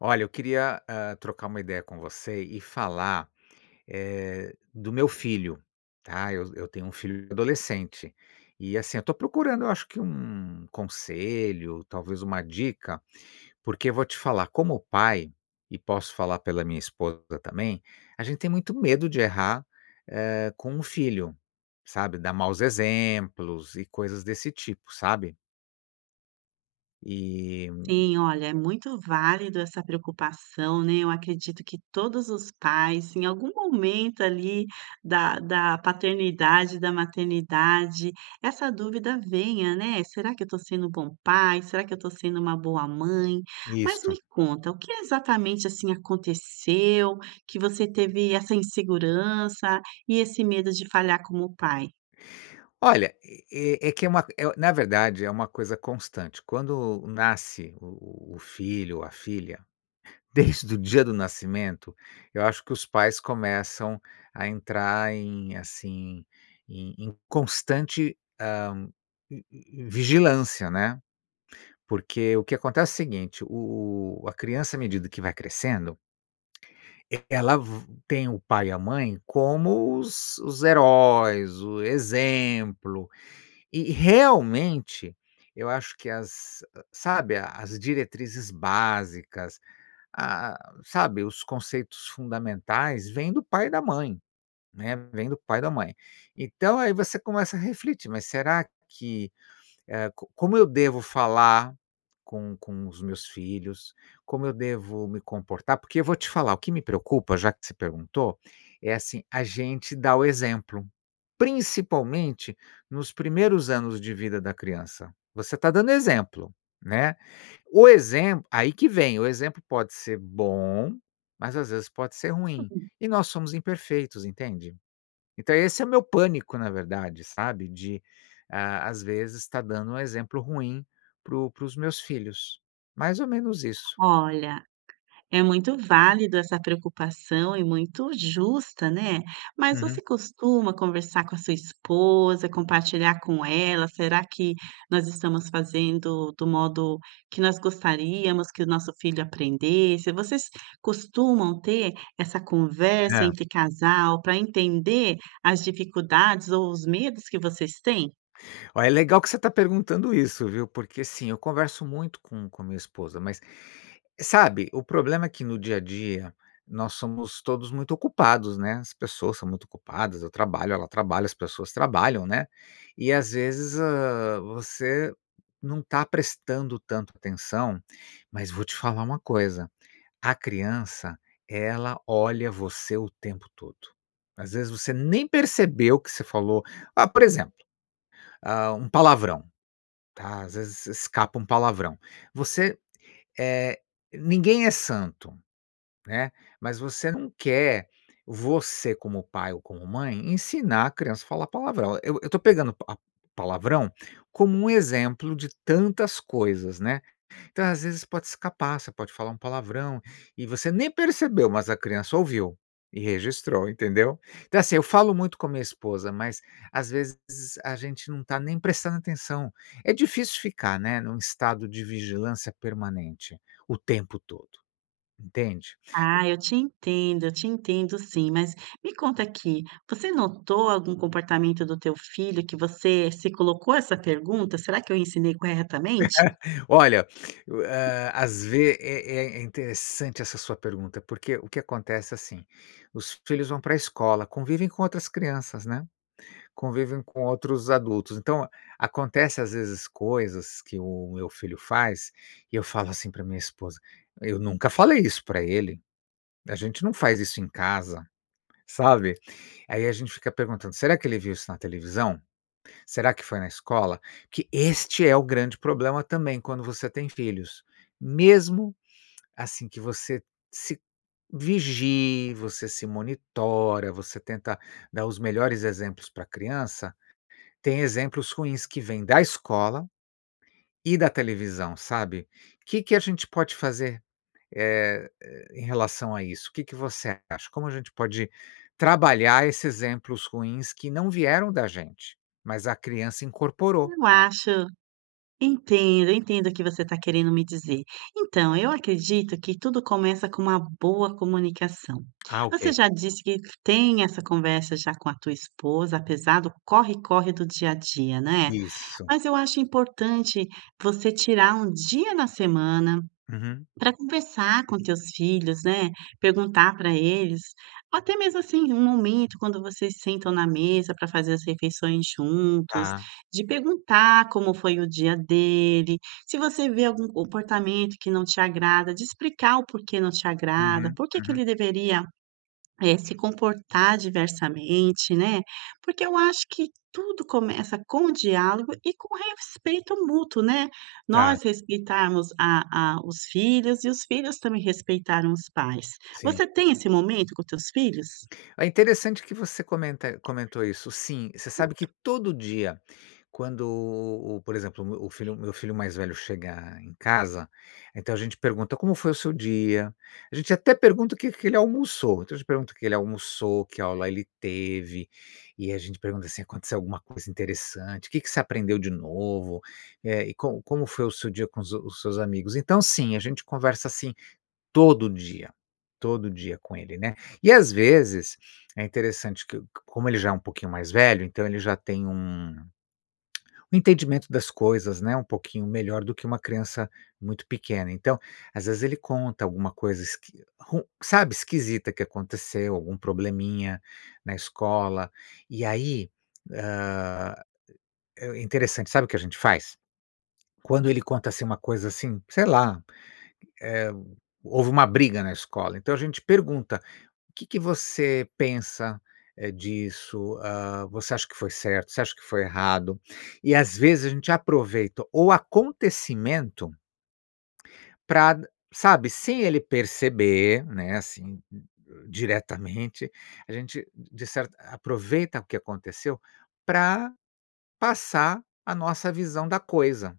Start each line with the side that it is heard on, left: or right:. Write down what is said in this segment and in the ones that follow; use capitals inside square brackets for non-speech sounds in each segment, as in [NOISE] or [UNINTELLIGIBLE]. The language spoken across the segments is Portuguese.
left: Olha, eu queria, hã, trocar uma ideia com você e falar, eh, do meu filho, tá, eu eu tenho um filho adolescente e, assim, eu tô procurando eu acho que um conselho, talvez uma dica, porque vou te falar como pai e, posso falar pela minha esposa também, a gente tem muito medo de errar, hã, com um filho, sabe, dar maus exemplos e coisas desse tipo, sabe? E hum
right: Sim, olha, é muito válido essa preocupação, né, eu acredito que todos os pais, em algum momento, ali, da da paternidade, e da maternidade, essa dúvida venha, né, "será que eu tô sendo bom pai? Será que eu tô sendo uma boa mãe?" Mas me
left: Isso.
right: conta o que exatamente, assim, aconteceu que você teve essa insegurança e esse medo de falhar como pai?
left: Olha, e e é que é uma c eh, na verdade, é uma coisa constante. Quando nasce o o o filho ou a filha, desde o dia do nascimento, eu acho que os pais começam a entrar em, assim, em em constante, hã, hum hum hum, vigilância, né. Porque o que acontece é o seguinte: o o a criança, à medida que vai crescendo, [CLICKS TONGUE] eh, ela v tem o pai e a mãe como os os heróis, o exemplo, e e realmente, eu acho que as sabe, a as diretrizes básicas, ah ah, sabe, os conceitos fundamentais, vêm do pai e da mãe, né, vem do pai e da mãe. Então, aí você começa a refletir, "mas será que", hã, "co como eu devo falar com com os meus filhos? Como eu devo me comportar?" Porque eu vou te falar, o que me preocupa, já que se perguntou, é assim: a gente dá o exemplo, principalmente nos primeiros anos de vida da criança, você tá dando exemplo, né, o exemplo aí que vem, o exemplo pode ser bom, mas às vezes pode ser ruim
right: [UNINTELLIGIBLE]
left: e nós somos imperfeitos, entende? Então esse é o meu pânico, na verdade, sabe, de, hã, às vezes, estar dando um exemplo ruim para o para os meus filhos, mais ou menos isso.
right: Olha, é muito válido essa preocupação e muito justa, né, mas
left: Uhum.
right: você costuma conversar com a sua esposa, compartilhar com ela, "será que nós estamos fazendo do modo que nós gostaríamos que o nosso filho aprendesse?" Vocês costumam ter essa conversa
left: É.
right: entre casal pra entender as dificuldades, ou os medos que vocês têm?
left: Ó, é legal que você tá perguntando isso, viu. Porque sim, eu converso muito com com a minha esposa, mas, sabe, o problema é que no dia a dia nós somos todos muito ocupados, né, as pessoas são muito ocupadas, eu trabalho, ela trabalha, as pessoas trabalham, né, e, às vezes, hã, você não tá prestando tanta atenção, mas vou te falar uma coisa, a criança ela olha você o tempo todo. Às vezes, você nem percebeu o que você falou, ah, por exemplo, hã, um palavrão, tá, às vezes escapa um palavrão, você eh, ninguém é santo, né. Mas você não quer, você como pai ou como mãe, ensinar a criança a falar palavrão. Eu eu tô pegando a palavrão como um exemplo de tantas coisas, né. Então, às vezes, pode escapar, você pode falar um palavrão e você nem percebeu, mas a criança ouviu e registrou, entendeu? Então, assim, eu falo muito com a minha esposa, mas, às vezes, a gente não tá nem prestando atenção. É difícil ficar, né, num estado de vigilância permanente o tempo todo, entende?
right: Ah, eu te entendo, eu te entendo sim. Mas, me conta aqui, você notou algum comportamento do teu filho que você se colocou essa pergunta: "Será que eu ensinei corretamente?"?
left: [LAUGHS] Olha, o hã, às vez é é é interessante essa sua pergunta, porque o que acontece é, assim, os filhos vão pra a escola, convivem com outras crianças, né, convivem com outros adultos. Então, acontecem, às vezes, coisas que o meu filho faz e eu falo assim pra minha esposa: "Eu nunca falei isso pra ele, a gente não faz isso em casa", sabe? Aí a gente fica perguntando: "Será que ele viu isso na televisão? Será que foi na escola?" Porque este é o grande problema também quando você tem filhos, mesmo, assim, que você se vigie, você se monitora, você tenta dar os melhores exemplos pra criança, têm exemplos ruins que vêm da escola e da televisão, sabe, que que a gente pode fazer, eh eh, em relação a isso? O que que você acha? Como a gente pode trabalhar esses exemplos ruins que não vieram da gente, mas a criança incorporou?
right: Eu acho entendo, entendo o que você tá querendo me dizer. Então, eu acredito que tudo começa com uma boa comunicação,
left: Ah,
right: você
left: Ok.
right: já disse que tem essa conversa já com a tua esposa, apesar do corre corre do dia a dia, né,
left: Isso.
right: mas eu acho importante você tirar um dia na semana
left: Uhum.
right: pra conversar com teus filhos, né? Perguntar pra eles ou até mesmo, assim, um momento quando vocês sentam na mesa pra fazer as refeições juntos,
left: Tá.
right: de perguntar como foi o dia dele, se você vê algum comportamento que não te agrada, de explicar o porquê não te agrada,
left: Uhum,
right: porque que
left: uhum.
right: ele deveria, eh, se comportar diversamente, né, porque eu acho que tudo começa com diálogo e com respeito mútuo, né.
left: Tá.
right: Nós respeitarmos a a os filhos e os filhos também respeitaram os pais.
left: Sim.
right: Você tem esse momento com teus filhos?
left: Ó, interessante que você comenta comentou isso. Sim, você sabe que todo
right: [UNINTELLIGIBLE]
left: dia, quando, o o por exemplo, o meu o filho meu filho mais velho chega em casa, então a gente pergunta: "Como foi o seu dia?" A gente até pergunta o que que ele almoçou, então a gente pergunta o que ele almoçou, que aula ele teve e a gente pergunta, assim: "Aconteceu alguma coisa interessante? Que que você aprendeu de novo? Eh, e como como foi o seu dia com os os seus amigos". Então, sim, a gente conversa assim todo dia, todo dia com ele, né. E, às vezes, é interessante que como ele já é um pouquinho mais velho, então ele já tem um [CLICKS TONGUE] um entendimento das coisas, né, um pouquinho melhor do que uma criança muito pequena. Então, às vezes, ele conta alguma coisa, esqui ru sabe, esquisita que aconteceu, algum probleminha na escola, e aí, hã, é interessante, sabe o que a gente faz? Quando ele conta assim uma coisa assim, sei lá, hã, houve uma briga na escola, então a gente pergunta: "O que que você pensa, eh, disso?" Hã, "você acha que foi certo? Você acha que foi errado?" E, às vezes, a gente aproveita o acontecimento pra, sabe, sem ele perceber, né, assim, hum, hã, diretamente, a gente d de certa aproveita o que aconteceu pra passar a nossa visão da coisa.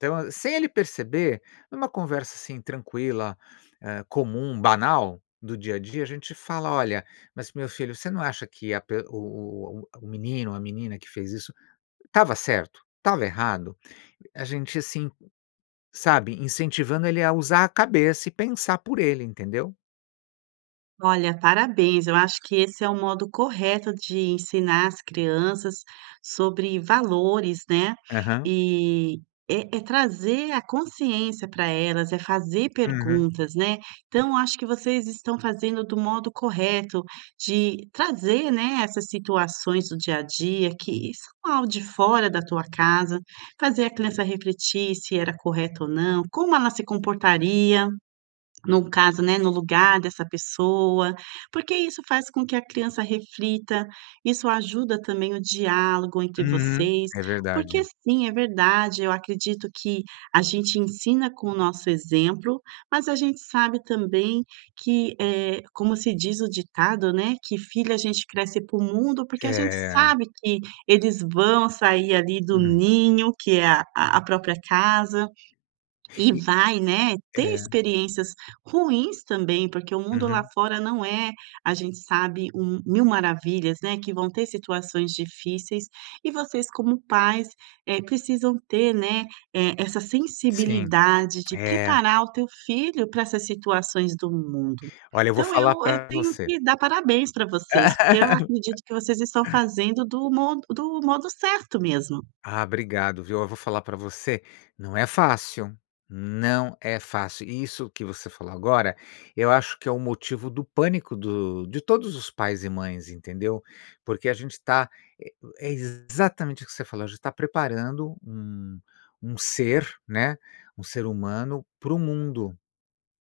left: Então, a sem ele perceber, numa conversa, assim, tranquila, eh, comum, banal, do dia a dia, a gente fala: "Olha, mas meu filho, você não acha que a p o o o o menino ou a menina que fez isso estava certo? Estava errado?" A gente, assim, sabe, incentivando ele a usar a cabeça e pensar por ele, entendeu?
right: Olha, parabéns, eu acho que esse é o modo correto de ensinar as crianças sobre valores, né.
left: Aham.
right: E, é é trazer a consciência para elas, é fazer
left: Uhum.
right: perguntas né. Então acho que vocês estão fazendo do modo correto de trazer, né, essas situações do dia a dia que isso não é algo de fora da tua casa, fazer a criança refletir se era correto ou não, como ela se comportaria no caso, né, no lugar dessa pessoa. Porque isso faz com que a criança reflita, isso ajuda também o diálogo entre
left: Uhum.
right: vocês.
left: É
right: Porque
left: verdade.
right: sim, é verdade, eu acredito que a gente ensina com o nosso exemplo, mas a gente sabe também que, eh, como se diz o ditado, né, que filho a gente cresce para o mundo porque a gente
left: É.
right: sabe que eles vão sair, ali, do
left: Uhum.
right: ninho que é a a própria casa. E
left: E,
right: vai, né, ter
left: é.
right: experiências ruins também, porque o mundo lá
left: Uhum.
right: fora não é, a gente sabe, um 1.000 maravilhas, né. Que vão ter situações difíceis e vocês como pais, eh, precisam ter, né, eh, essa
left: Sim.
right: sensibilidade de
left: É.
right: preparar o teu filho para essas situações do mundo.
left: Olha, eu vou
right: Então eu
left: falar
right: eu
left: pra
right: tenho
left: você.
right: que dar parabéns para vocês, porque eu acredito que vocês estão
left: [LAUGHS]
right: fazendo do modo do modo certo mesmo.
left: Ah, obrigado, viu? Eu vou falar pra você. Não é fácil. Não é fácil. Isso que você falou agora, eu acho que é o motivo do pânico do de todos os pais e mães, entendeu. Porque a gente tá, eh, é, exatamente o que você falou, a gente tá preparando um um ser, né, um ser humano para o mundo.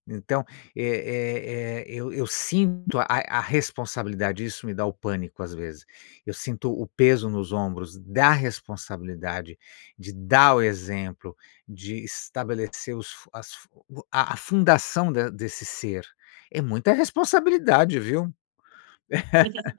left: Então, é é é eu eu sinto a a responsabilidade, isso me dá o pânico, às vezes, eu sinto o o peso nos ombros da responsabilidade, de dar o exemplo, de estabelecer os fun as a a fundação de desse ser. É muita responsabilidade, viu?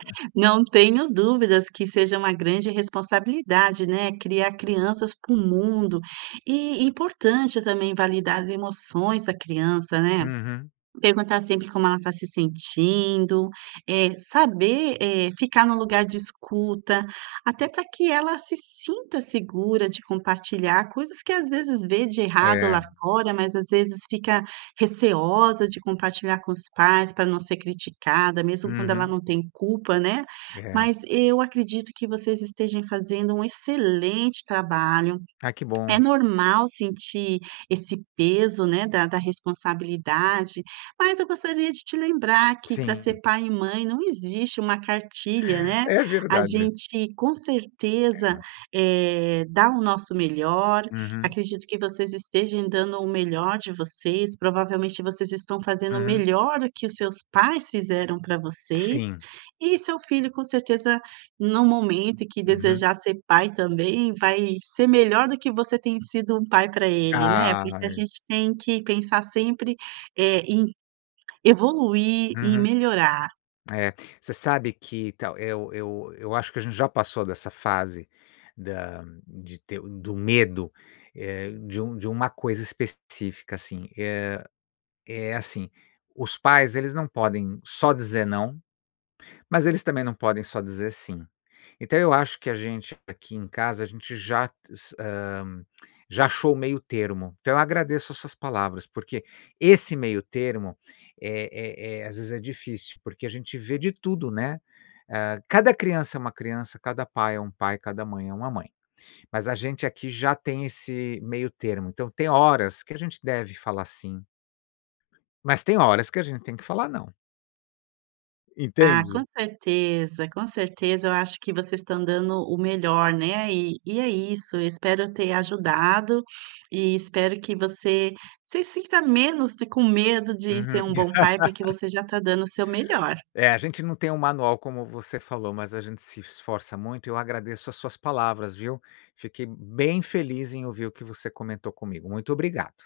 left: [LAUGHS]
right: Não tenho dúvidas que seja uma grande responsabilidade, né. Criar crianças para o mundo, e importante também validar as emoções da criança, né.
left: Uhum.
right: Perguntar sempre como ela tá se sentindo, eh, saber, eh, ficar no lugar de escuta, até para que ela se sinta segura de compartilhar coisas que, às vezes, vê de errado lá
left: É.
right: fora mas, às vezes, fica receosa de compartilhar com os pais para não ser criticada, mesmo quando ela
left: Uhum.
right: não tem culpa, né.
left: É.
right: Mas eu acredito que vocês estejam fazendo um excelente trabalho.
left: Ah, que
right: É
left: bom.
right: normal sentir esse peso, né, da da responsabilidade, mas eu gostaria de te lembrar que para ser
left: Sim.
right: pai e mãe não existe uma cartilha, né.
left: É
right: A
left: verdade.
right: gente com certeza,
left: É.
right: eh, dá o nosso melhor.
left: Uhum.
right: Acredito que vocês estejam dando o melhor de vocês, provavelmente vocês estão fazendo o
left: Uhum.
right: melhor do que os seus pais fizeram para vocês,
left: Sim.
right: e seu filho, com certeza, no momento em que
left: Uhum.
right: desejar ser pai também, vai ser melhor do que você tem sido um pai pra ele, né. Porque a
left: Ai.
right: gente tem que pensar sempre, eh, em evoluir, em
left: Uhum.
right: melhorar.
left: É, você sabe que então, eu eu eu acho que a gente já passou dessa fase, da de ter do medo, eh, de um de uma coisa específica, assim. Eh, é assim, os pais, eles não podem só dizer não, mas eles também não podem só dizer sim. Então, eu acho que a gente, aqui em casa, a gente já s hã, já achou o meio termo. Então, eu agradeço as suas palavras, porque esse meio termo é é é, às vezes, é difícil porque a gente vê de tudo, né. Hã, cada criança é uma criança, cada pai é um pai, cada mãe é uma mãe. Mas a gente aqui já tem esse meio termo. Então, tem horas que a gente deve falar sim. Mas tem horas que a gente tem que falar não.
right: Ah, com
left: Entende?
right: certeza, com certeza, eu acho que vocês estão dando o melhor, né, e e é isso, eu espero ter ajudado, e espero que você se sinta menos de com medo de ser
left: Uhum.
right: um bom pai, porque
left: [LAUGHS]
right: você já tá dando o seu melhor.
left: É, a gente não tem um manual como você falou, mas a gente se esforça muito e eu agradeço as suas palavras, viu? Fiquei bem feliz em ouvir o que você comentou comigo. Muito obrigado.